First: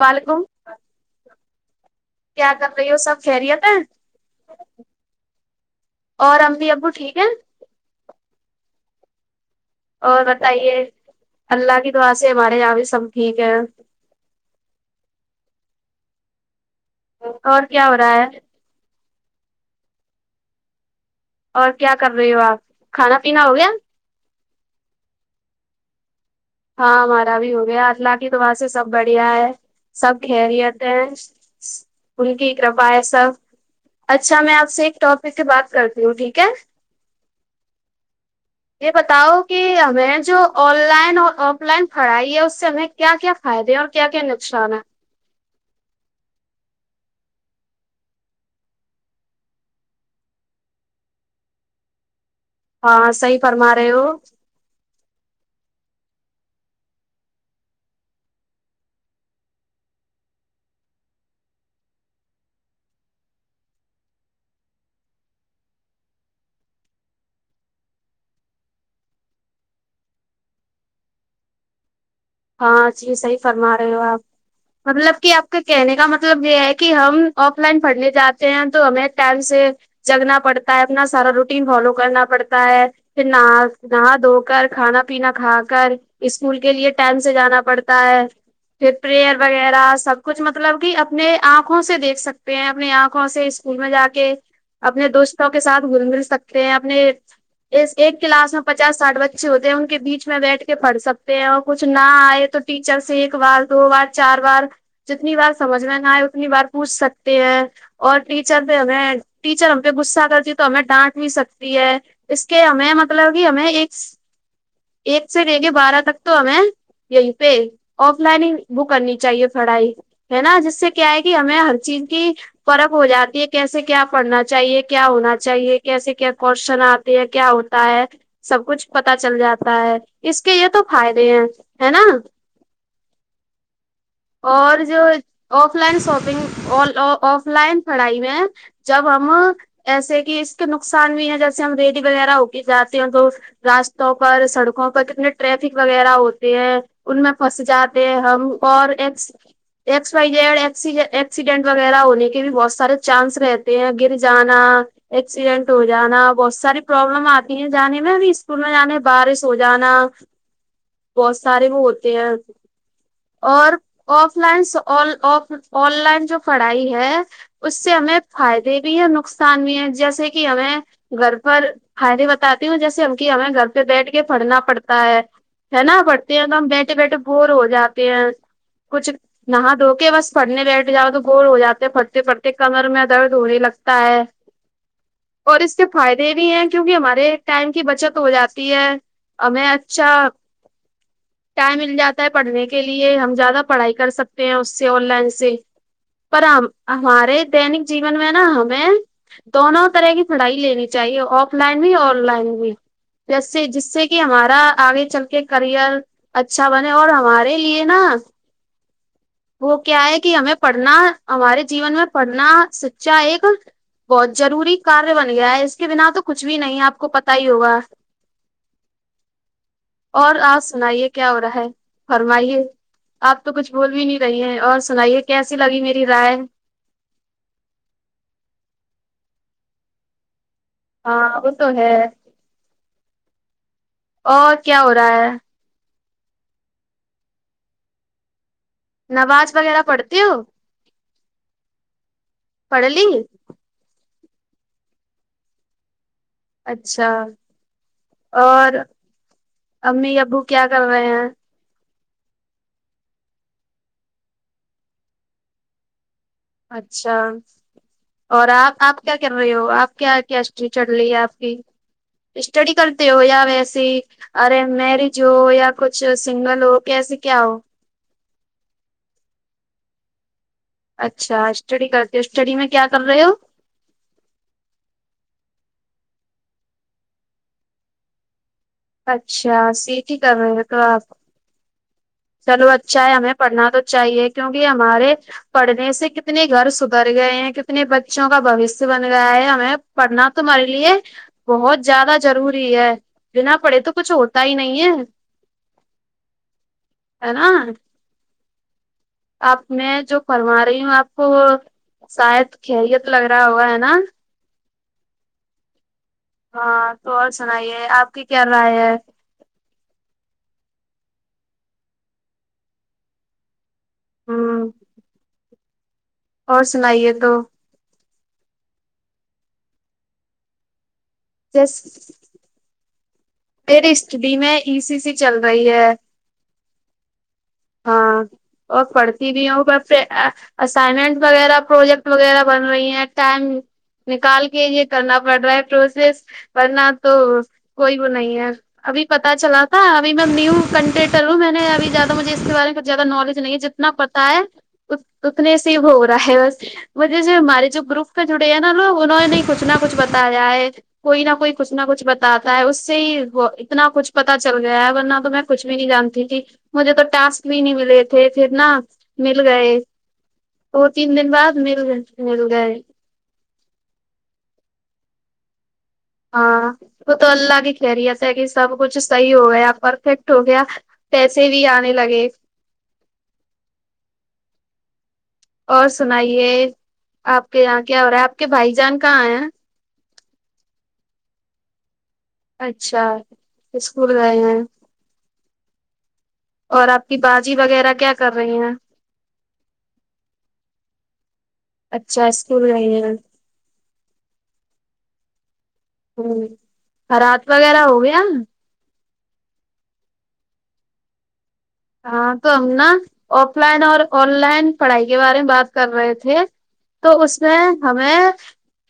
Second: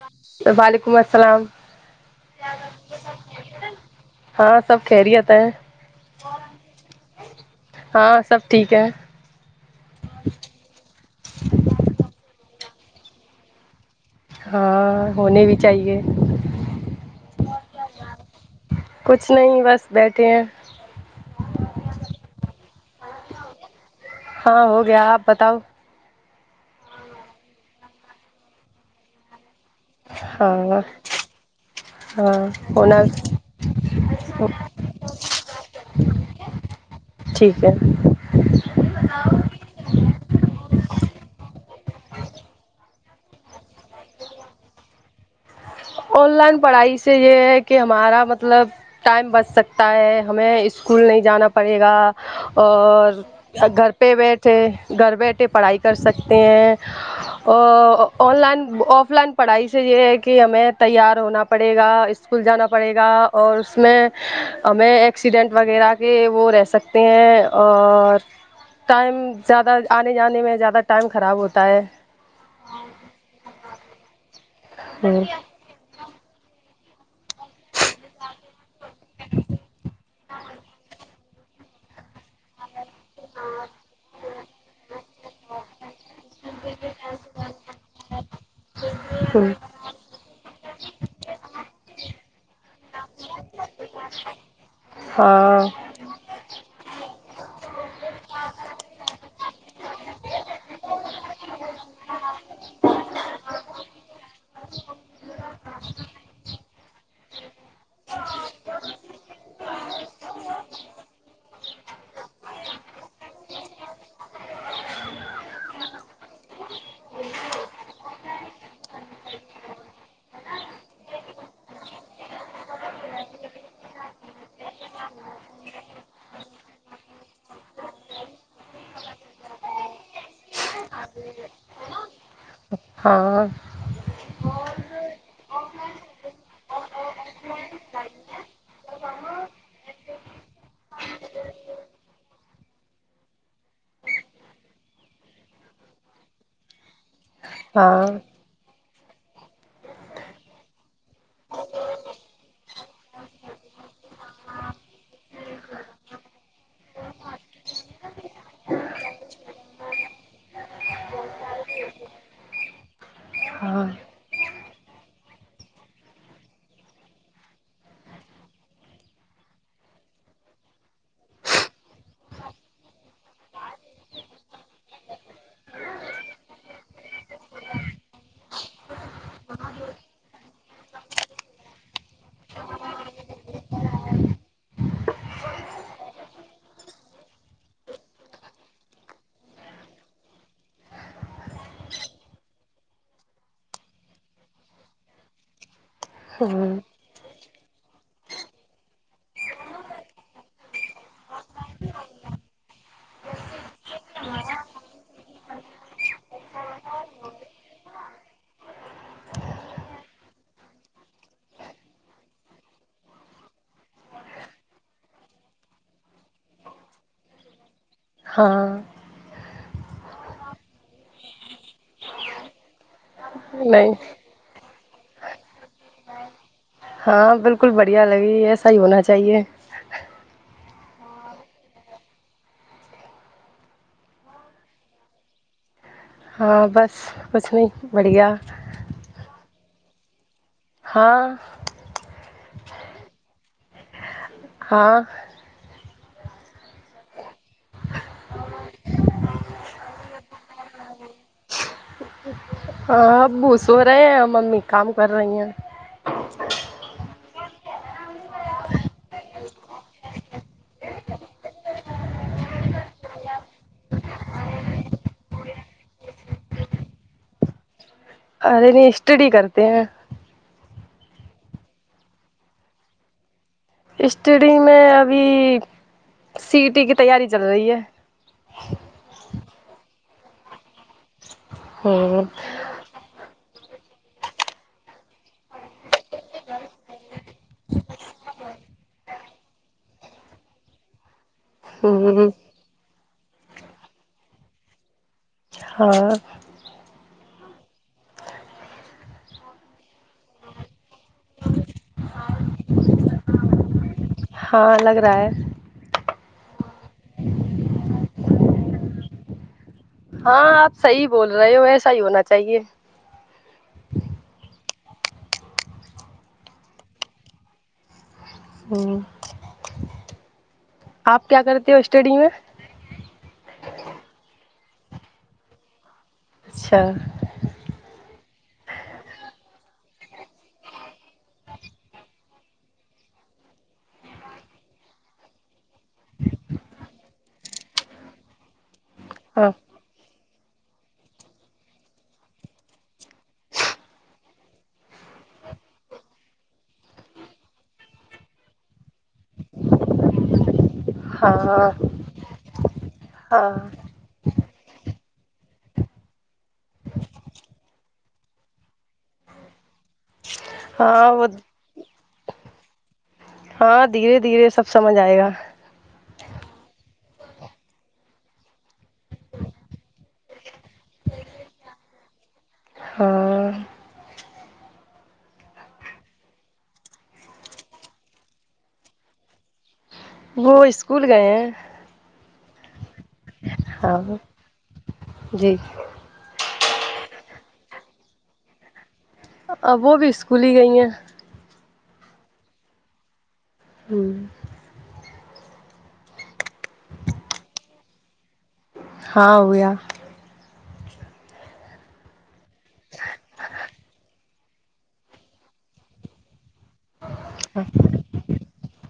وعلیکم وعلیکم السلام کیا کر رہی ہو سب خیریت ہے ہاں سب خیریت ہے اور امبی ابو ٹھیک ہیں ہاں سب ٹھیک ہے اور بتائیے اللہ کی دعا سے ہمارے یہاں بھی سب ٹھیک ہے ہاں ہونی بھی چاہیے اور کیا ہو رہا ہے کچھ نہیں بس بیٹھے ہیں اور کیا کر رہی ہو آپ کھانا پینا ہو گیا ہاں ہو گیا آپ بتاؤ ہاں ہمارا بھی ہو گیا اللہ کی دعا سے سب بڑھیا ہے سب ہاں خریت ہیں ہاں ان کی کرپا ہونا ہے سب اچھا میں آپ سے ایک ٹاپک سے بات کرتی ہوں ٹھیک ہے ٹھیک ہے یہ بتاؤ کہ ہمیں جو آن لائن ہو اف لائن پڑھائی ہے اس سے ہمیں کیا کیا فائدے اور کیا کیا نقصان ہے ان لائن پڑھائی سے یہ ہے کہ ہمارا مطلب ٹائم بچ سکتا ہے ہمیں اسکول نہیں جانا پڑے گا ہاں اور صحیح فرما گھر رہے ہو پہ بیٹھے گھر بیٹھے پڑھائی کر سکتے ہیں ا آن لائن آف لائن پڑھائی سے یہ ہے کہ ہمیں تیار ہونا پڑے گا اسکول جانا پڑے گا اور اس میں ہمیں ایک ایکسیڈنٹ وغیرہ کے وہ رہ سکتے ہیں اور ٹائم زیادہ آنے جانے میں زیادہ ٹائم خراب ہوتا ہے ہاں جی صحیح فرما رہے ہو آپ مطلب ہوں کہ آپ کہنے کا مطلب یہ ہے کہ ہم آف لائن پڑھنے جاتے ہیں تو ہمیں ٹائم سے جگنا پڑتا ہے اپنا سارا روٹین فالو کرنا پڑ تا ہے پھر نہا نہا دھو کر کھانا پینا کھا کر اسکول کے لیے ٹائم سے جانا پڑتا ہے پھر پریئر ہوں وغیرہ سب کچھ مطلب کہ اپنے آنکھوں سے دیکھ سکتے ہیں اپنی آنکھوں سے اسکول میں جا کے اپنے دوستوں ہاں کے ساتھ گھل مل سکتے ہیں اپنے اس ایک کلاس میں پچاس ساٹ بچے ہوتے ہیں ان کے بیچ میں بیٹھ کے پڑھ سکتے ہیں اور کچھ نہ ائے تو ٹیچر سے ایک بار دو بار چار بار جتنی بار سمجھ میں نہ آئے اتنی بار پوچھ سک تے ہیں اور ٹیچر پہ ہمیں ٹیچر ہم پہ غصہ کرتی تو ہمیں ڈانٹ بھی سکتی ہے اس کے ہمیں مطلب کہ ہمیں ایک ص ایک سے لے کے بارہ تک تو ہمیں یہی پہ آف لائن ہی وه کرنی چاہیے پڑھائی ہے نا جس سے کیا ہے کہ ہمیں ہر چیز کی فرق ہو جاتی ہے کیسے کیا پڑھنا چاہیے کیا ہونا چاہیے کیسے کیا کوشن کیا ہوتا ہے سب کچھ پتا چل جاتا ہے اس کے یہ تو ہیدے ہے ہے نا ہاں اور جو offline shopping offline پڑھائی میں جب ہم ایسے کہ اس کے نقصان بھی ہے جیسے ہم ریڈی وغیرہ ہو کے جاتے ہیں تو راستوں پر سڑکوں پر کتنے ٹریک وغیرہ ہوتے ہیں ان میں پھنس ہاں جاتے ہیں ہم اور ایکس ایکس وائی جڈ اکی ایکسیڈینٹ وغیرہ ہونے کے بھی بہت سارے چانس رہتے ہیں گر جانا ایکسیڈنٹ ہو جانا بہت ساری پرابلم آتی ہیں جانے میں ابھی اسکول میں جانے بارش ہو جانا بہت سارے وہ ہوتے ہیں اور ہاں offlines on offline جو پڑھائی ہے اس سے ہمیں فائدے بھی ہیں نقصان بھی ہے جیسے کہ ہمیں گھر پر فائدے بتاتی ہوں جیسے ہم کی ہمیں گھر پہ بیٹھ کے پڑنا پڑتا ہے ہے نا پڑھتے ہیں تو ہم بیٹھے بیٹھے بور ہو جاتے ہیں کچھ نہا دھو کے بس پھٹنے بیٹھ جاؤ تو بور ہو جاتے پھٹتے پٹتے کمر میں درد ہونے لگتا ہے اور اس سے فائدے بھی ہیں کیونکہ ہمارے ٹائم کی بچت ہو جاتی ہے ہمیں اچھا ٹائم مل جاتا ہے پڑھنے کے لیے ہم زیادہ پڑھائی کر سکتے ہیں اس سے آن لائن سے پر ہم ہوں ہمارے تینک جیون میں نا ہمیں دونوں طرح کی پڑھائی لینی چاہیے آف لائن بھی آن لائن بھی جیسے جس سے کہ ہمارا آگے چل کے کرئر اچھا بنے اور ہمارے لیے نا وہ کیا ہے کہ ہمیں پڑھنا ہمارے جیون میں پڑھنا سچچا ایک بہت ضروری کاریہ بن گیا ہے اس کے بنا تو کچھ بھی نہیں ہے آپ کو پتا ہی ہوگا ہاں اور آپ سنائیے کیا ہو رہا ہے فرمائیے آپ تو کچھ بول بھی نہیں رہی ہیں اور سنائیے کیسی لگی میری رائے ہاں بالکل بڑھیا لگی ایسا ہی ہونا چاہیے ہاں وہ تو ہے اور کیا ہو رہا ہے ہاں بس بس وہ بڑھیا نواز وغیرہ پڑھتی ہو ہاں پڑھلی ہاں اچھا اور امی ابو کیا کر رہے ہیں ہاں ابو سو رہے ہیں امی کام کر رہی ہیں اچھا اور آپ آپ کیا کر رہے ہو آپ کیا کیاسری چڑ رہی ہے آپ کی اسٹڈی کرتے ہو یا ویسے ارے مریج ہو یا کچھ سنگل ہو کیسے کیا ہو ارے نہیں اسٹڈی کرتے ہیں اچھا اسٹڈی کرتے ہو اسٹڈی میں کیا کر رہے ہو اسٹڈی میں ابھی سی ٹی کی تیاری چل رہی ہے اچھا سی ٹی کر رہ تو آپ ہمم چلو اچھا ہے ہمیں پڑھنا تو چاہیے کیونکہ ہمارے پڑھنے سے کتنے گھر در گئے ہیں کتنے بچوں کا بھوشیہ بن گیا ہے ہمیں پڑھنا تو مارے لیے بہت زیادہ ہوں ضروری ہے بنا پڑھے تو کچھ ہوتا ہی نہیں ہے ہاں ہے نا آپ میں جو فرما رہی ہوں آپ کو وہ شاید خیریت لگ رہا ہوگا ہے نا ہاں لگ رہا ہے ہاں تو اور سنائیے آپ کی کیا رائے ہے ہاں آپ صحیح بول رہے ہو ایسا ہی ہونا چاہیے ہاں اور سنائیے تو ہوں آپ کیا کرتے جس ہو اسٹڈی میں مری اسٹڈی میں ای سی سے چل رہی ہے اچھا ہاں اور پڑھتی بھی ہوں ب اسائنمنٹ وغیرہ پروجیکٹ وغیرہ بن رہی ہیں ٹائم نکال کے یہ کرنا پڑ رہا ہے پروسیس ورنہ تو کوئی وہ نہیں ہے ابھی پتہ ہاں چلا تھا ابھی میں نیو کنٹینٹر ہوں میں نے اب زیادہ مجھے اس کے بارے میں زیادہ نالج نہیں ہے جتنا پتا ہے ا اتنے سے ہو رہا ہے بس مجھے جو ہمارے جو گروپ پہ جڑے ہیں نا لوگ انہوں نے کچھ نہ کچھ بتایا ہے کوئی نہ ہاں کوئی کچھ نہ کچھ بتاتا ہے اس سے ہی ہاں اتنا کچھ پتا چل گیا ہے ورنہ تو میں کچھ بھی نہیں جانتی تھی مجھے تو ٹاسک بھی نہیں ملے تھے پھر نا مل گئے دو ہاں تین وہ دن بعد مل گئے مل گئے ہاں دھیرے دھیرے سب سمجھ آئے گا ہاں وہ تو اللہ کی خیریت ہے کہ سب کچھ صحیح ہو گیا پرفیکٹ ہو گیا پیسے بھی آنے لگے ہاں اور سنائیے آپ کے یہاں کیا ہو رہا ہے آپ کے بھائی جان کہاں ہیں وہ اسکول گئے ہیں اچھا ہاں اسکول گئے ہیں جی اور آپ کی باجی وغیرہ کیا کر رہی ہیں اب وہ بھی اسکول ہی گئی ہیں اچھا اسکول گئی ہے ہوں ہوں ر رات وغیرہ ہو گیا ہاں ہوگیا ہاں تو ہم نا آف لائن اور آن لائن پڑھائی کے بارے میں بات کر رہے تھے تو اس میں ہاں ہمیں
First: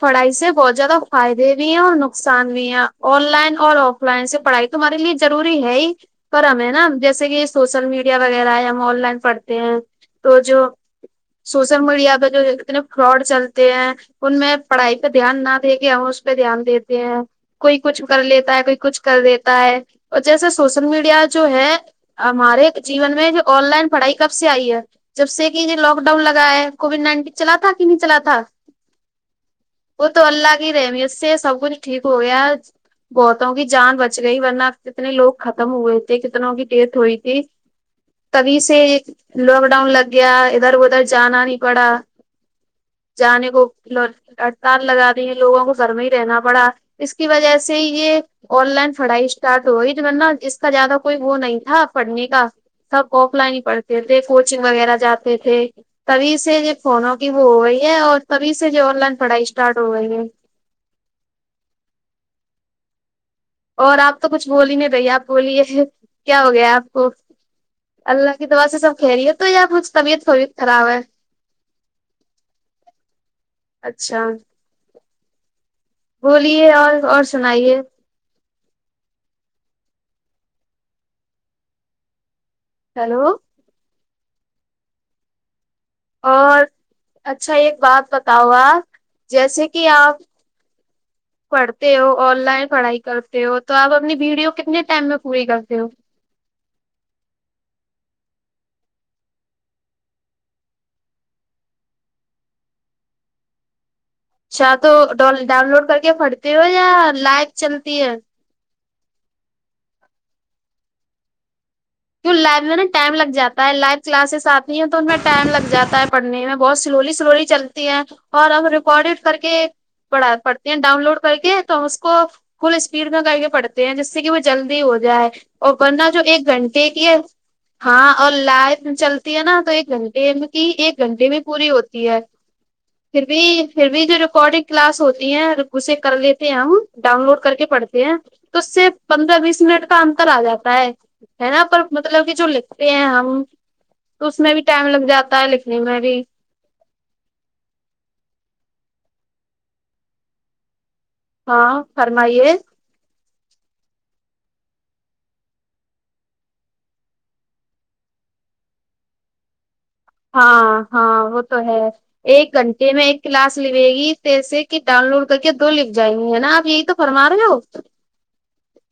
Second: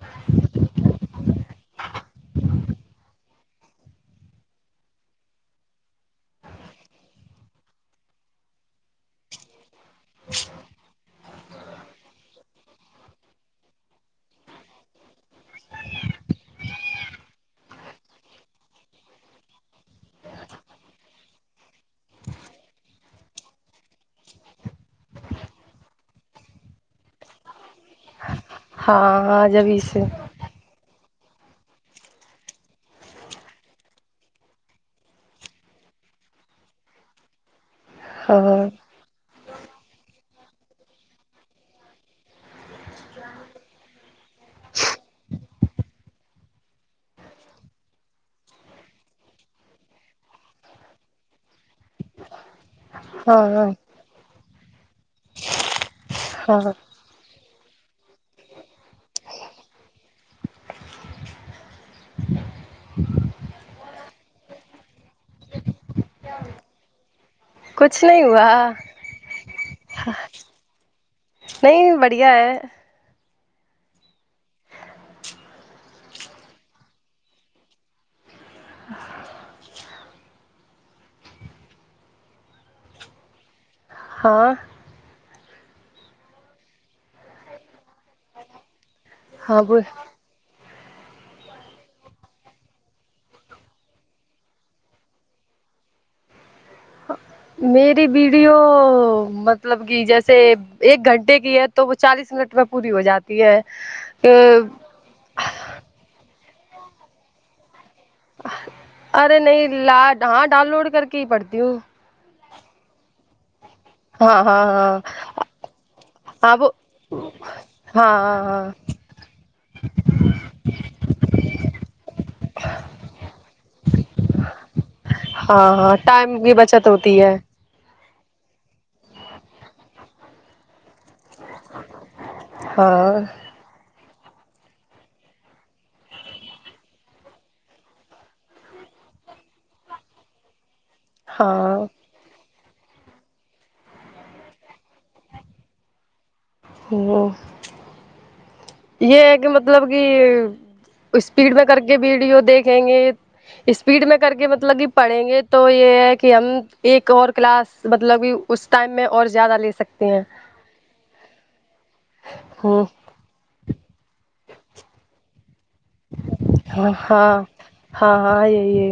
پڑھائی سے بہت زیادہ فائدے بھی ہیں اور نک نقصانویا آن لائن اور آف لائن سے پڑھائی تمہارے ضروری ہے ہی پر ہمے ہے نا جیسے کہ سوشل میڈیا وغیرہ ہے ہم آن لائن پڑھتے ہیں تو جو سوشل میڈیا پہ جو کتنے فراڈ چلتے ہیں ان میں پڑھائی پہ دھیان نہ دے کے ہم اس پہ دھیان دیتے ہیں کوئی کچھ کر لیتا ہے کوئی کچھ کر دیتا ہے اور جیسا سوشل میڈیا جو ہے ہمارے جیون میں جو آن لائن پڑھائی کب سے آئی ہے جب سے کہ یہ لاک ڈاؤن لگایا ہے کووڈ نائن تین چلا تھا کہ نہیں چلا تھا ہاں جبھی سے وہ تو اللہ کی رہحمی اس سے سب کچھ ٹھیک ہو گیا گوتوں کی جان بچ گئی ورنہ کتنے لوگ ختم ہوئے تھے کتناوں کی ٹیٹ ہوئی تھی ہاں تبھی سے لاک ڈاؤن لگ گیا ادھر ادھر جانا نہیں پڑا جانے کو ہڑتال لگات دی ہیں لوگوں کو گھر میں ہی رہنا پڑا اس کی وجہ سے یہ آن لائن پڑھائی اسٹارٹ ہو رہی ورنہ اس کا زیادہ کوئی وہ نہیں تھا پڑھنے کا سب آف ہاں لائن ہی ہاں پڑھتے تھے کوچنگ وغیرہ جاتے تھے تبھی سے جو ہاں فونوں کی وہ ہو رہی ہے اور تبھی سے جو آن لائن پڑھائی اسٹارٹ ہو رہئی ہے اور آپ تو کچھ بولی نہیں رہی آپ بولیے کیا ہو گیا آپ کو کچھ نہیں اللہ کی ہوا دوا سے سب کہ خیریت تو ہے یا کچھ طبیعت طوبیت خراب ہے نہیں بڑھیا ہے اچھا بولیے اور اور سنائیے ہیلو ہاں اور اچھا ایک بات بتاؤ آپ ہاں جیسے ب کہ آپ پڑھتے ہو آن لائن پڑھائی کرتے ہو تو آپ اپنی ویڈیو کتنے ٹائم میں پوری کرتے ہو میری ویڈیو مطلب کہ جیسے ایک گھنٹے کی ہے تو وہ چالیس منٹ میں پوری ہو جاتی ہے کہ شاہ تو ڈاون لوڈ کر کے پڑتی ہو یا لائک چلتی ہے ارے نہیں لاڈ ہاں ڈال لوڈ کر کے ہی پڑتی ہوں کیوں لائبریری میں ٹائم لگ جات پیل لائو ہاں کلاسز آتی ہیں ہاں تو ہاں ان میں ٹائم لگ جاتا ہے پڑنے میں ہاں وہ بہت سلولی سلولی چلتی ہیں ہاں ہاں اور ہاں ہم ریکارڈڈ کر کے پڑھا پڑتے ہیں ڈاؤن لوڈ کر کے تو ہم اس کو فل اسپیڈ میں کر کے پڑتے ہیں جس سے کہ وہ جلدی ہو جائے اور ہاں ہاں ورننا جو ٹائم ایک کی گھنٹہ بچت ہوتی ہے ہاں اور لائٹ چلتی ہے نا تو ایک گھنٹے ایک گھنٹے میں پوری ہوتی ہے ہاں پھر بھی پھر بھی جو ریکارڈنگ کلاس ہوتی ہے اسے کر لیتے ہیں ہم ڈاون لوڈ کر کے پڑھتے ہیں تو اس سے پندرہ بیس منٹ کا انتر آ جاتا ہے ہے نا پر ہاں مطلب کہ جو لکھتے ہیں ہم تو اس میں بھی ٹائم لگ جاتا ہے لکھنے میں بھی [unintelligible] یہ ہے کہ مطلب کہ اسپیڈ میں ہاں کر کے ویڈیو فرمائیے دیکھیں گے اسپیڈ میں کر کے مطلب کہ پڑھیں گے تو یہ ہے کہ ہم ایک اور کلاس مطلب کہ اس ٹائم میں اور زیادہ لے سک ہاں ہاں وہ تو ہے ایک ہوں گھنٹے میں ایک کلاس لیوے گی تسے کہ ڈاؤن لوڈ کر کے دو لکھ جائیں گے ہے نا آپ یہی ہاں تو فرما ہاں رہے ہو ہاں ہاں یہ یہ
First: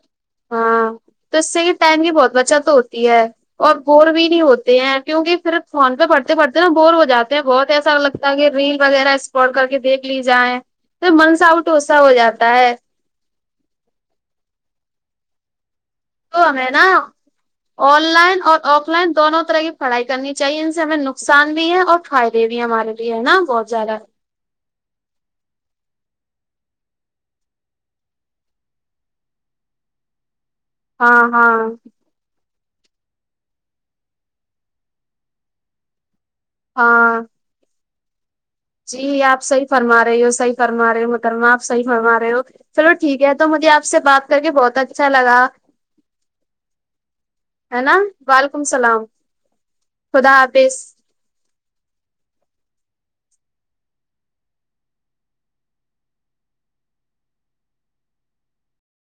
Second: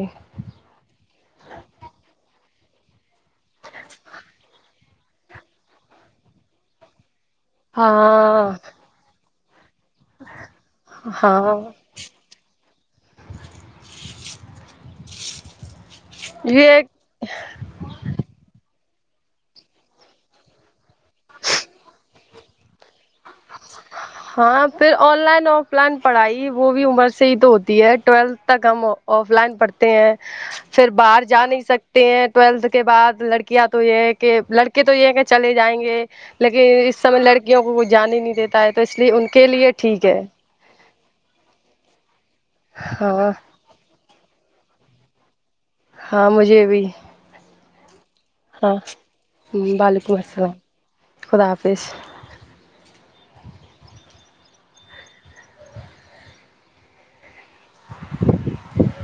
ہاں تو اس سے یہ ٹائم کی بہت بچت ہوتی ہے اور بور بھی نہیں ہوتے ہیں کیونکہ صرف فون پہ پڑھتے پڑھتے نا بور ہو جات بہت ایسا لگتا ہے کہ ہاں ریل وغیرہ اسپٹ کر کے دیکھ لی جائیں تو ہاں منساوٹ سا ہو جاتا ہے تو ہمیں نا یہ آن لائن اور آف لائن دونوں طرح کی پڑھائی کرنی چاہیے ان سے ہمیں نقصان بھی ہے اور فائدے بھی ہمارے لیے ہے نا بہت زیادہ ہاں پھر آن لائن آف لائن پڑھائی وہ بھی عمر سے ہی تو ہوتی ہے ٹویلتھ تک ہم آف لائن پڑھتے ہیں پھر ہاں باہر جا ہاں نہیں سکتے ہیں ٹویلتھ کے بعد لڑکیاں تو یہ ہے کہ لڑکے تو یہ ہے کہ چلے جائیں گے لیکن اس سمے ہاں لڑکیوں کو کوئی جانے نہیں دیتا ہے تو اس لیے جی ان آپ کے صحیح لیے فرما ٹھیک ہے رہے ہو صحیح فرما رہے ہو محترمہ آپ صحیح فرما رہے ہو چلو ٹھیک ہاں ہے تو مجھے آپ سے بات کر کے بہت اچھا لگا ہاں مجھے بھی ہے نا بال ہاں وعلیکم السلام حافظ خدا حافظ